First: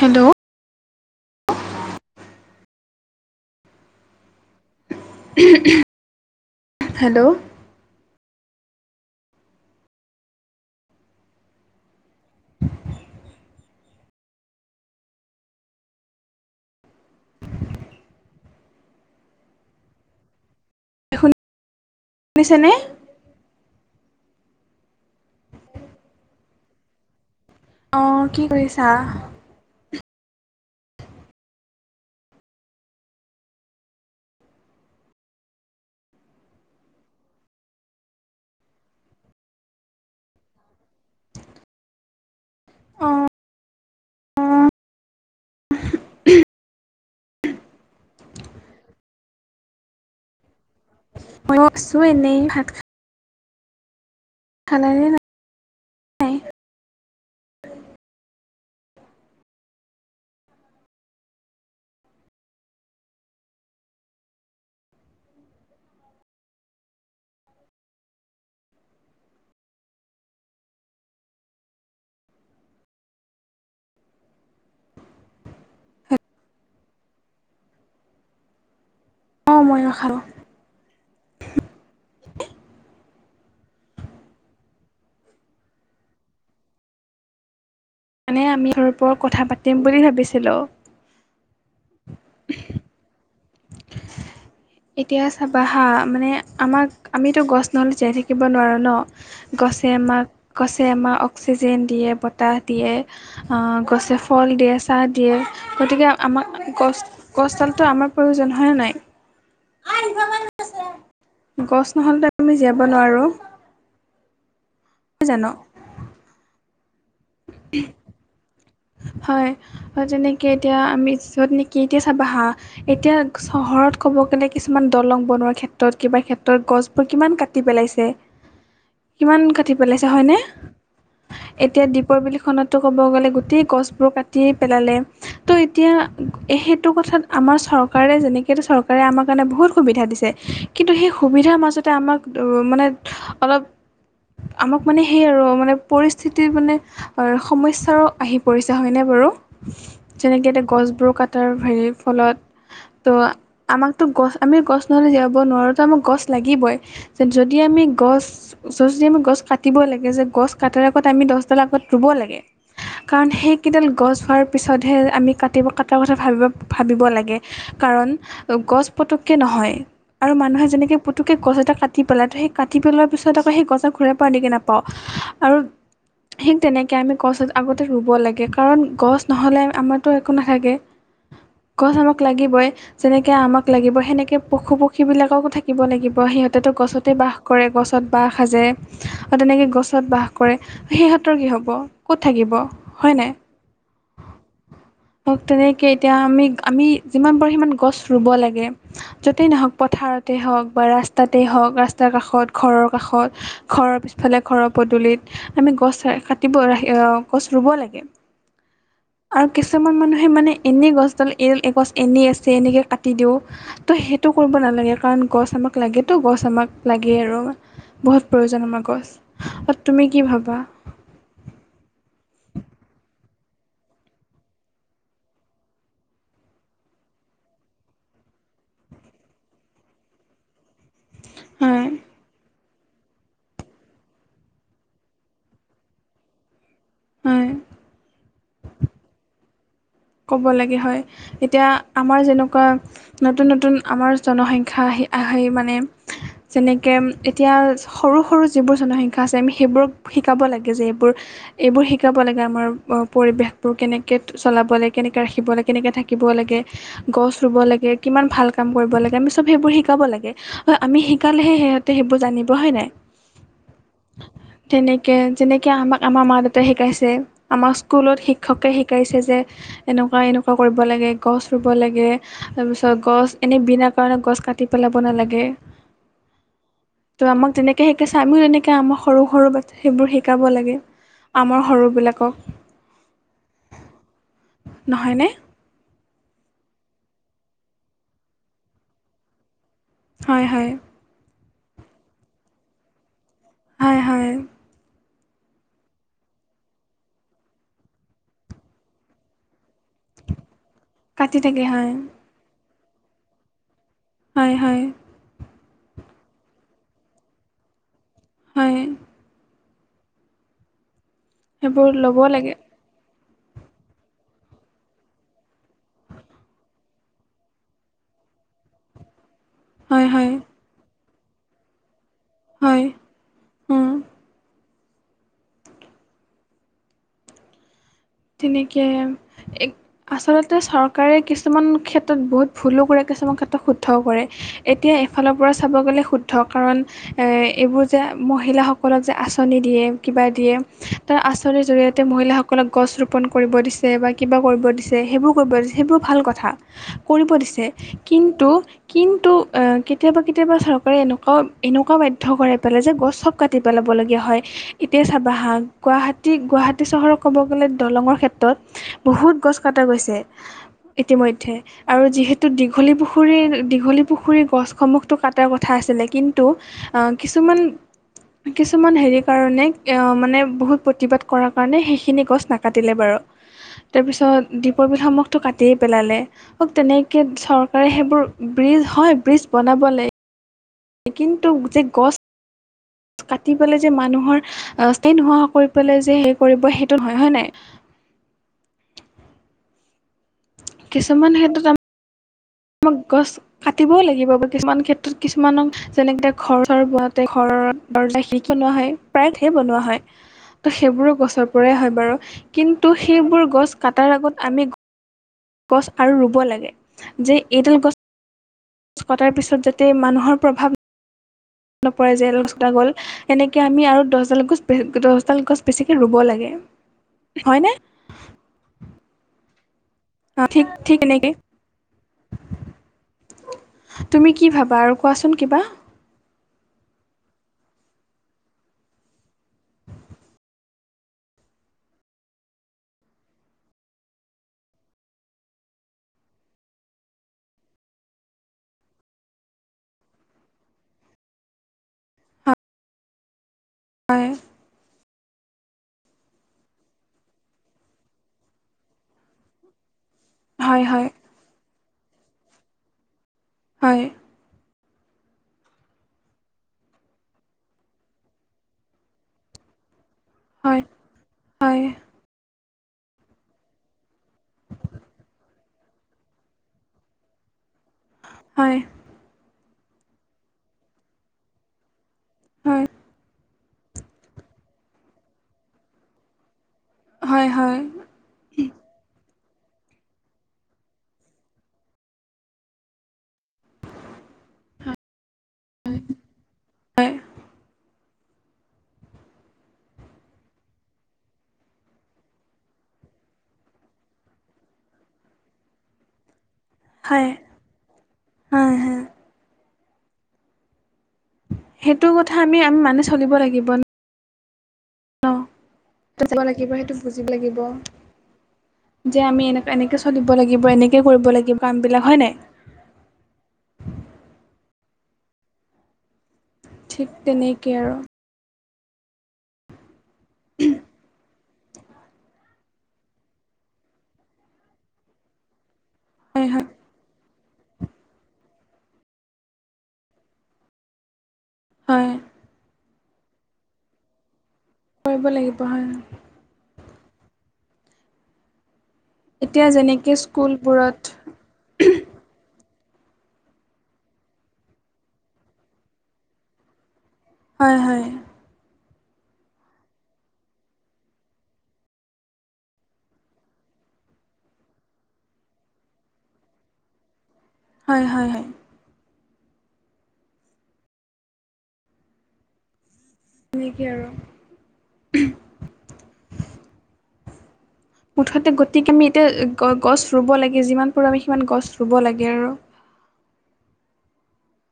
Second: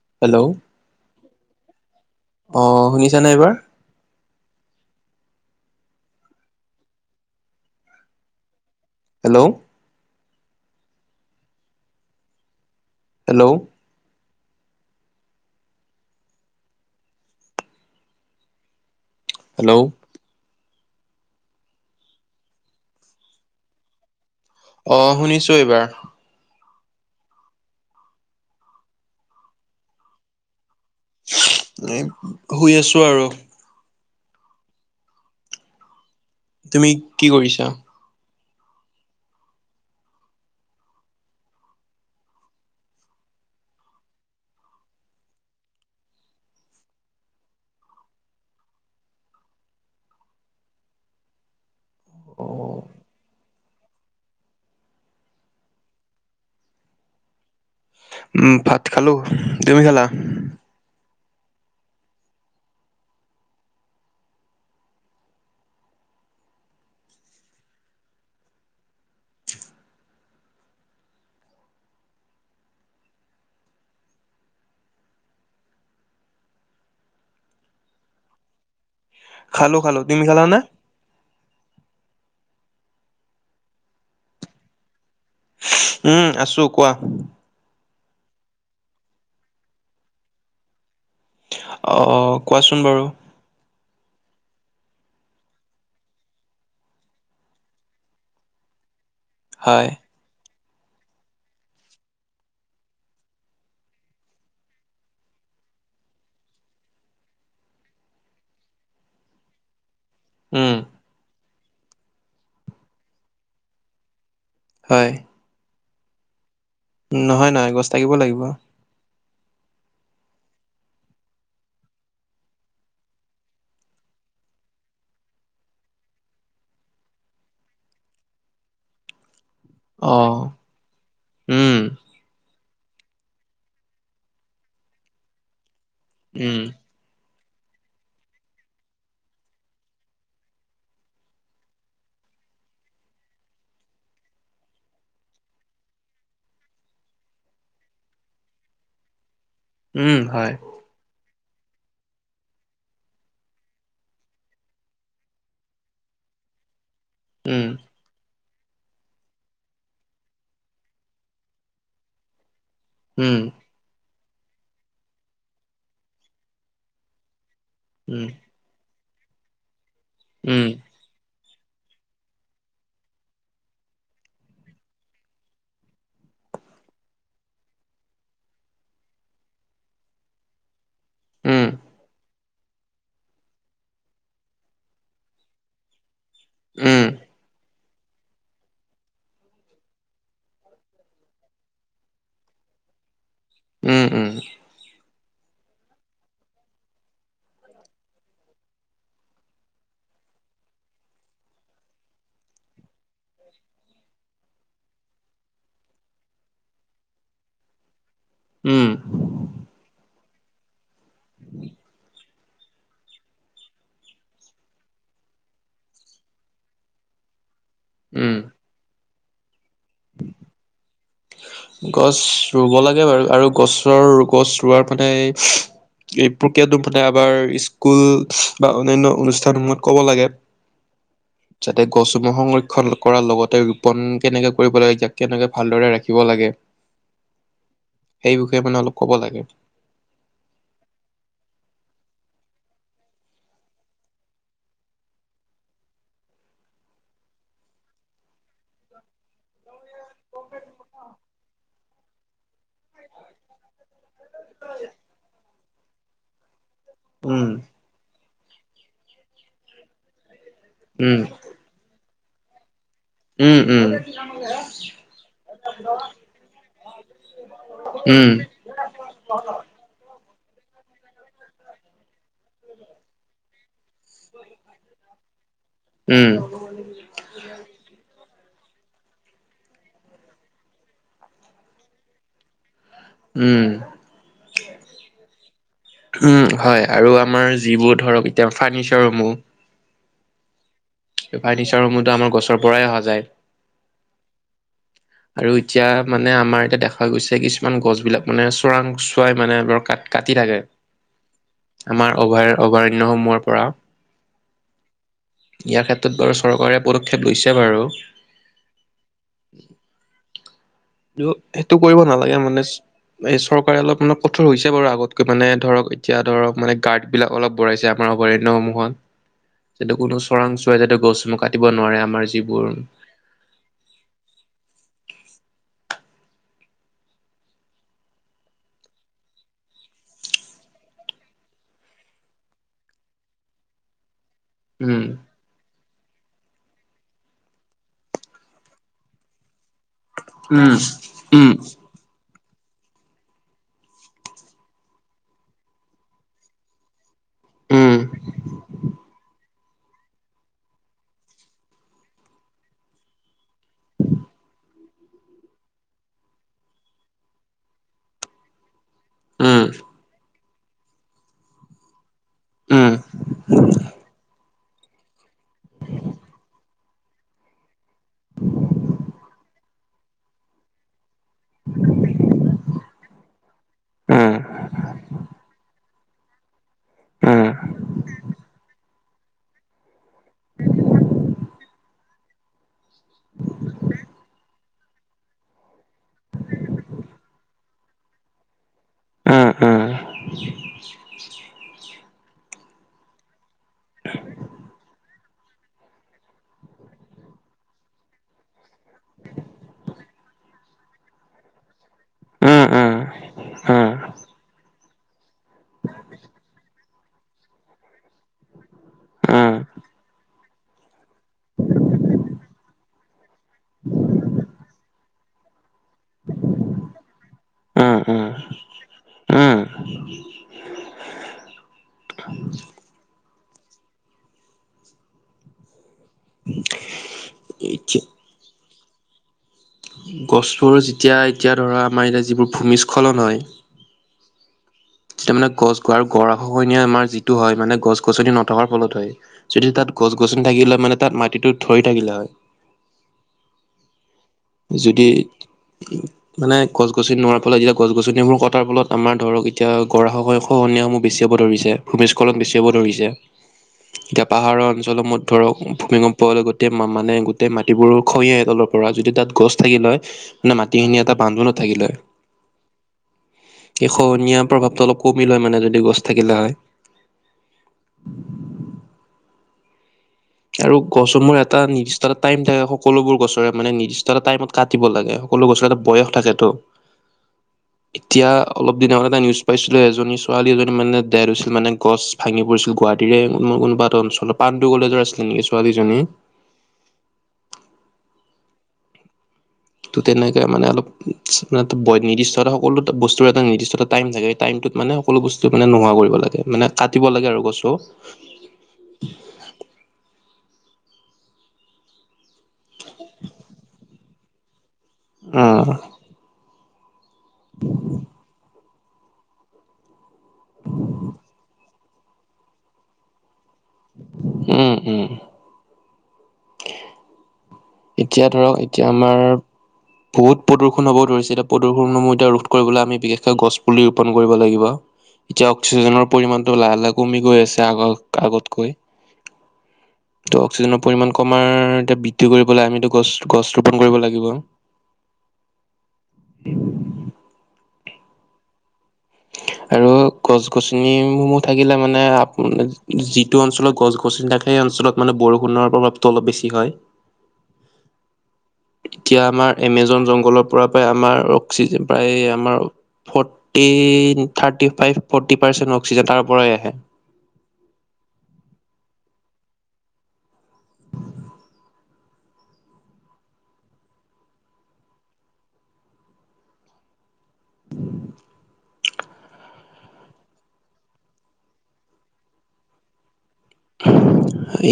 Hello hello অ শুনিছা নাই এইবাৰ? [unintelligible] Hello hello. হেল্ল'। হেল্ল'। শুনিছেনে? অ' শুনিছো এইবাৰ। অ' কি কৰিছা? এ, শুই আছো আৰু। তুমি কি কৰিছা? অঁ [unintelligible] মইয়ো আছো এনেই, ভাত খা খালানে নাই? উম, ভাত খালো। তুমি খালা? অঁ খালো ময়ো খালো, খালোঁ তুমি খালা নে? উম, আছোঁ, কোৱা। মানে আমি ঘৰৰ ওপৰত কথা পাতিম বুলি ভাবিছিলোঁ। আহ, কোৱাচোন বাৰু। এতিয়া চাবা হা, মানে আমাক আমিতো গছ নহ'লে জীয়াই থাকিব নোৱাৰোঁ ন। হয় গছে আমাক গছে আমাক অক্সিজেন দিয়ে, বতাহ দিয়ে। অঁ গছে ফল দিয়ে, চাহ দিয়ে, গতিকে আমাক গছ-গছডালটো আমাৰ প্ৰয়োজন হয়নে নাই? উম গছ নহলেটো আমি জীয়াব নোৱাৰোঁ। হয়। [unintelligible] নহয় নহয়, গছ থাকিব লাগিব। হয়, তেনেকে এতিয়া আমি য'ত নেকি এতিয়া চাবা হা এতিয়া চহৰত ক'ব গ'লে, কিছুমান দলং বনোৱাৰ ক্ষেত্ৰত, কিবা ক্ষেত্ৰত গছবোৰ কিমান কাটি পেলাইছে। [inaudible] কিমান কাটি পেলাইছে, অ হয়নে? উম এতিয়া দীপৰ বিলখনততো ক'ব গ'লে গোটেই গছ বোৰ কাটিয়েই পেলালে, ত' এতিয়া উম সেইটো কথাত আমাৰ চৰকাৰে যেনেকে এইটো চৰকাৰে আমাৰ কাৰণে বহুত সুবিধা দিছে, কিন্তু সেই সুবিধাৰ মাজতে আমাক কিন্তু, মানে অলপ আমাক মানে সেইয় আৰু, মানে পৰিস্থিতিৰ মানে সমস্যাৰ আহি পৰিছে। হয়নে বাৰু? উম হয় যেনেকে এতিয়া গছবোৰ কাটাৰ হেৰিৰ ফলত ত' আমাকতো গছ আমি গছ নহ'লে জীয়াব নোৱাৰোঁ, ত' আমাক গছ লাগিবই। যদি উম আমি গছ ওচৰত যদি আমি গছ কাটিবই লাগে, যে গছ কাটাৰ আগত আমি দহডাল আগত ৰুব লাগে। কাৰণ উম সেইকেইডাল গছ হোৱাৰ পিছতহে আমি কাটিব কাটাৰ কথা ভাবিব-ভাবিব লাগে। কাৰণ উম গছ পতককৈ নহয়, আৰু মানুহে উম যেনেকে পুতুককে গছ এটা কাটি পেলাই, সেই কাটি পেলোৱাৰ পিছত আকৌ সেই গছডাল ঘূৰাই পাও নেকি নাপাওঁ। আৰু [unintelligible] তেনেকে আমি গছ আগতে ৰুব লাগে। কাৰণ গছ নহ'লে আমাৰতো একো নাথাকে, উম গছ আমাক লাগ লাগিবই, যেনেকে আমাক লাগিব সেনেকে পশু-পক্ষী বিলাককো থাকিব লাগিব, সিহঁতেতো উম গছতেই বাস কৰে গছত বাঁহ সাজে, আৰু তেনেকে গছত বাস কৰে। সিহঁতৰ কি হ'ব ক'ত থাকিব হয় নাই উম উম হওক তেনেকে এতিয়া আমি আমি যিমান পাৰো সিমান গছ ৰুব লাগে। যতেই নহওক পথাৰতেই হওক বা ৰাস্তাতেই হওক ৰাস্তাৰ কাষত ঘৰৰ কাষত ঘৰৰ পিছফালে ঘৰৰ পদূলিত আমি গছ কাটিবই গছ ৰুব লাগে। উম আৰু কিছুমান মানুহে মানে এনেই গছডাল এ এগছ এনেই আছে এনেকে কাটি দিও। তো সেইটো কৰিব নালাগে কাৰণ গছ আমাক লাগেতো গছ আমাক লাগে আৰু বহুত উম প্ৰয়োজন আমাৰ গছ অ তুমি কি ভাবা গছ ৰুব লাগে বাৰু আৰু গছৰ গছ ৰুোৱাৰ মানে এই প্ৰক্ৰিয়াটো মানে আমাৰ স্কুল বা অন্যান্য অনুষ্ঠান সমূহত ক'ব লাগে। যাতে হয় গছসমূহ সংৰ ক্ষণ কৰাৰ লগতে ৰোপণ কেনেকে কৰিব লাগে ইয়াক কেনেকে ভালদৰে ৰাখিব লাগে। হয়। সেই বিষয়ে মানে অলপ ক'ব লাগে। ক'ব লাগে হয় এতিয়া আমাৰ যেনেকোৱা নতুন নতুন আমাৰ জনসংখ্যা আহি আহে মানে যেনেকে এতিয়া সৰু সৰু যিবোৰ জনসংখ্যা আছে আমি সেইবোৰক শিকাব লাগে যে এইবোৰ এইবোৰ শিকাব লাগে আমাৰ পৰিৱেশবোৰ কেনেকে চলাব লাগে কেনেকে ৰাখিব লাগে কেনেকে থাকিব লাগে গছ উম, ৰুব লাগে। কিমান ভাল কাম কৰিব লাগে আমি চব সেইবোৰ শিকাব লাগে হয় আমি উম, শিকালেহে সিহঁত তে সেইবোৰ জানিব হয় নাই। উম, উম, তেনেকে যেনেকে আমাক আমাৰ মা দেউতাই শিকাইছে। আমাৰ স্কুলত উম, শিক্ষকে শিকাইছে যে এনেকোৱা এনেকোৱা কৰিব লাগে গছ ৰুব লাগে তাৰ পিছত গছ এনেই বিনা কাৰণত গছ কাটি পেলাব নালাগে। উম, ত' আমাক তেনেকে শিকাইছে আমিও তেনেকে আমাক সৰু সৰু বা সেইবোৰ শিকাব লাগে আমাৰ সৰুবিলাকক উম নহয়নে উম হয় আৰু আমাৰ যিবোৰ ধৰক এতিয়া ফাৰ্ণিচাৰসমূহ হয় হয় সেই ফাৰ্নিচাৰসমূহতো আমাৰ গছৰ পৰাই অহা যায় হয় হয় আৰু এতিয়া মানে আমাৰ এতিয়া দেখা গৈছে কিছুমান গছ বিলাক মানে চোৰাং চোৱাই মানে বাৰ কাট কাটি থাকে কাটি থাকে হয় আমাৰ অভয়াৰ অভয়াৰণ্যসমূহৰ পৰা হয় হয় ইয়াৰ ক্ষেত্ৰত বাৰু চৰকাৰে পদক্ষেপ লৈছে বাৰু হয়। সেইটো সেইটো সেইবোৰ কৰিব ল'ব নালাগে লাগে মানে এই চৰকাৰে অলপ মানে কঠোৰ হৈছে বাৰু আগতকে মানে ধৰক এতিয়া ধৰক মানে গাৰ্ড বিলাক অলপ বঢ়াইছে আমাৰ অভয়াৰণ্যসমূহত এইটো হয় কোনো হয় চোৰাং চোৱাই যাতে গছসমূহ কাটিব নোৱাৰে আমাৰ যিবোৰ হয় উম তেনেকে এক আচলতে চৰকাৰে কিছুমান ক্ষেত্ৰত বহুত ভুলো কৰে কিছুমান ক্ষেত্ৰত শুদ্ধও কৰে এতিয়া উম এফালৰ পৰা চাব গ'লে শুদ্ধ কাৰণ এইবোৰ যে মহিলাসকলক যে আঁচনি দিয়ে- কিবা দিয়ে, উম তাৰ উম আঁচনিৰ জৰিয়তে মহিলাসকলক- গছ ৰোপণ কৰিব দিছে বা কিবা কৰিব দিছে সেইবোৰ কৰিব দিছে সেইবোৰ ভাল কথা। কৰিব দিছে উম কিন্তু কিন্তু- এ কেতিয়াবা কেতিয়াবা চৰকাৰে এনেকুৱা এনেকুৱা বাধ্য কৰাই পেলাই যে গছ চব কাটি পেলাবলগীয়া হয়। এতিয়া চাবা হাঁ গুৱাহাটী গুৱাহাটী চহৰক ক'ব গলে দলংৰ ক্ষেত্ৰত বহুত গছ উম উম কটা গৈছে ইতিমধ্য আৰু যিহেতু- দীঘলী উম পুখুৰী-দীঘলী পুখুৰীৰ গছসমূহটো কাট টা কথা আছিলে কিন্তু কিছুমান কিছুমান হেৰি কাৰণে মানে বহুত প্ৰতিবাদ কৰাৰ কাৰণে সেইখিনি গছ- নাকাটিলে বাৰু উম উম তাৰপিছত দীপৰ বিল সন্মুখতো কাটিয়েই পেলালে। হক তেনেকে উম চৰকাৰে সেইবোৰ ব্ৰিজ হয় ব্ৰিজ বনাব লাগে। [unintelligible] কিন্তু যে গছ কাটি পেলাই যে মানুহৰ- স্তাই নোহোৱা কৰি পেলাই যে সেই কৰিব সেইটো নহয়, হয় নাই। উম উম। কিছুমান ক্ষেত্ৰত আ- আমাক গছ কাটিবও লাগিব বা কিছুমান ক্ষেত্ৰত কিছুমানক- যেনেকে ঘৰ চৰ বনাওঁতে ঘৰৰ দৰ্জা খিৰিকি বনোৱা হয়। প্ৰায় থেৰ বনোৱা হয়, সেইবোৰো গছৰ পৰাই হয়- বাৰু উম উম কিন্তু সেইবোৰ গছ উম কটাৰ আগত আমি- গছ আৰু ৰুব লাগে যে এডাল গছ- গছ কটাৰ উম, পিছত যাতে মানুহৰ প্ৰভাৱ নপৰে যে গছ কটা গ'ল। সেনেকে আমি আৰু দহডাল গছ দহডাল গছ বেছিকে ৰুব লাগে, হয় নে। উম উম। উম। অঁ, ঠিক ঠিক এনেকে। তুমি কি ভাবা আৰু কোৱাচোন কিবা? [unintelligible] এইতোৱে। গছবোৰ যেতিয়া এতিয়া ধৰা আমাৰ ইয়াত যিবোৰ ভূমিস্খলন হয়- যেতিয়া মানে গছ আৰু গৰা খহনীয়া আমাৰ যিটো হয় মানে গছ-গছনি নথকাৰ ফলত হয়। যদি তাত গছ-গছনি থাকিলে হয় মানে তাত মাটিটো ধৰি থাকিলে হয়। [unintelligible] হয়। যদি- মানে গছ-গছনি নোহোৱাৰ ফলত যেতিয়া গছ-গছনিসমূহ কটাৰ ফলত আমাৰ ধৰক এতিয়া গৰা খহ- হয়, খহনীয়াসমূহ হয়, বেছি হ'ব ধৰিছে, ভূমিস্খলন বেছি হ'ব ধৰিছে। হয়। এতিয়া পাহাৰৰ অঞ্চলসমূহত ধৰক ভূমিকম্প হ'লে গোটেই মানে গোটেই মাটিবোৰ খহি আহে তলৰ পৰা। যদি তাত- গছ থাকিল হয় মানে হয়, মাটিখিনি এটা বান্ধোনত থাকিল হয়। এই খনহনীয়া প্ৰভাৱটো অলপ কমিল হয় মানে যদি গছ থাকিলে হয়। হয়। আৰু গছসমূহ এটা নিৰ্দিষ্ট এটা টাইম থাকে হয়, সকলোবোৰ গছৰে। মানে নিৰ্দিষ্ট এটা টাইমত কাটিব লাগে, সকলো গছৰ এটা বয়স থাকেটো। হয় হয়। এতিয়া অলপ দিনৰ আগতে এটা নিউজ পাইছিলো এজনী ছোৱালী এজনী মানে দেত হৈছিল মানে গছ- ভাঙি পৰিছিল গুৱাহাটীৰে কোনোবা এটা অঞ্চলত পাণ্ডু কলেজৰ আছিলে নেকি ছোৱালীজনী? হয়। ত' তেনেকে মানে অলপ নিৰ্দিষ্ট এটা বয় নিৰ্দিষ্ট এটা সকলো এটা বস্তুৰ এটা নিৰ্দিষ্ট এটা টাইম থাকে। সেই টাইমটোত মানে সকলো বস্তু মানে নোহোৱা কৰিব লাগে মানে কাটিব হয়, লাগে আৰু গছবোৰ। হয়, হয়। সেইটো কথা আমি আমি মানি চলিব লাগিব ন'? অঁ। তই যাব লাগিব সেইটো বুজিব লাগিব। যে আমি এনেকে এনেকে চলিব লাগিব, এনেকে কৰিব লাগিব কামবিলাক হয় নাই? উম, উম। ঠিক তেনেকে আৰু। এতিয়া ধৰক এতিয়া আমাৰ বহুত প্ৰদূষণ হ'ব ধৰিছে দিয়ক প্ৰদূষণসমূহ এতিয়া ৰোধ কৰিবলে আমি বিশেষকে গছ পুলি ৰোপণ কৰিব লাগিব। এতিয়া অক্সিজেনৰ হয়, পৰিমাণটো হয়, লাহে লাহে কমি গৈ আছে আগত আগতকৈ। ত' অক্সিজেনৰ পৰিমাণ কমাৰ আৰু এতিয়া হয়, বৃদ্ধি কৰিবলে আমিতো গছ গছ ৰোপন কৰিব লাগিব। কৰিব লাগিব হয়। এতিয়া আৰু যেনেকে স্কুলবোৰত গছ-গছনিসমূহত থাকিলে মানে আপোনাৰ যিটো অঞ্চলত গছ-গছনি থাকে সেই অঞ্চলত মানে বৰষুণৰ প্ৰভাৱটো অলপ বেছি হয়। হয়, হয়। এতিয়া আমাৰ এমেজন জংঘলৰ পৰা প্ৰায় আমাৰ অক্সিজেন প্ৰায় আমাৰ forty, thirty five forty percent oxygen তাৰ পৰাই আহে। হয়, হয় হয়। সেনেকে আৰু। মুঠতে গতিকে, আমি এতিয়া গ গছ ৰুব লাগে। যিমান পাৰোঁ আমি সিমান গছ ৰুব লাগে আৰু।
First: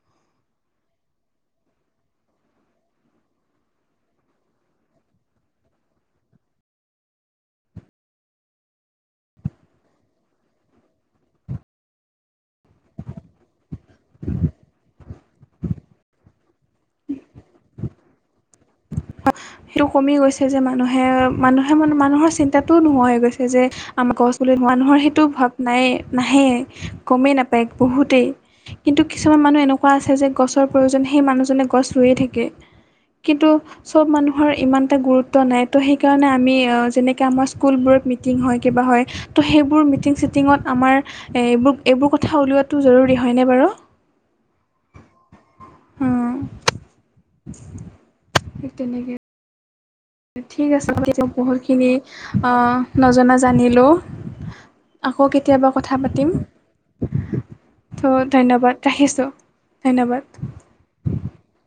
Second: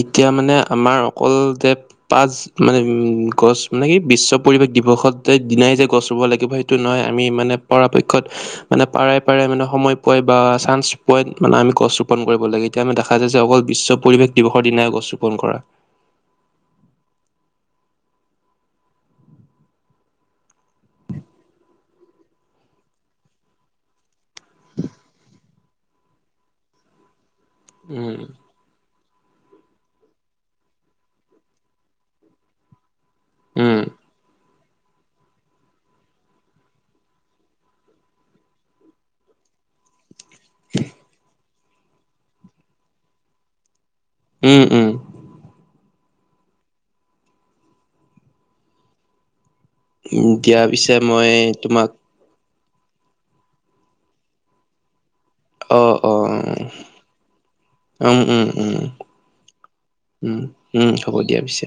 এতিয়া মানে আমাৰ অকল যে পাঁচ মানে ম গছ মানে কি? বিশ্ব পৰিৱেশ দিৱসত যে দিনাই যে গছ ৰুব লাগিব সেইটো নহয় আমি মানে পৰাপক্ষত মানে পাৰে পাৰে মানে সময় পোৱাই বা চান্স পোৱাই মানে আমি গছ ৰোপন কৰিব লাগে। এতিয়া আমি দেখা যায় যে অকল বিশ্ব পৰিৱেশ দিৱসৰ দিনাই গছ ৰোপন কৰা। আ সেইটো কমি গৈছে যে মানুহে--মানুহে মন মানুহৰ চিন্তাটোও নোহোৱা হৈ গৈছে যে আমা গছ বুলি। মানুহৰ সেইটো ভাৱ নাই, নাহেই, গমেই নাপায় উম বহুতেই। কিন্তু কিছুমান মানুহ এনেকুৱা আছে যে গছৰ প্ৰয়োজন সেই মানুহজনে গছ ৰুইয়ে থাকে। কিন্তু উম চব মানুহৰ ইমান এটা গুৰুত্ব নাই। ত' সেইকাৰণে আমি আ যেনেকে আমাৰ স্কুলবোৰত মিটিং হয়, কিবা হয়। ত' সেইবোৰ মিটিং -চিটিঙত আমাৰ এইবোৰ, এইবোৰ কথা উলিওৱাটো জৰুৰী হয়নে বাৰু? উম, উম। উম। তেনেকে উম, দিয়া ঠিক আছে পিছে আমি এতিয়া মই তোমাক বহুতখিনি অঁ, নজনা জানিলোঁ। আকৌ কেত তিয়াবা অ কথা অ পাতিম। উম ত' উম ধন্যবাদ উম ৰাখিছোঁ, ধন্যবাদ। উম উম, হ'ব দিয়া পিছে।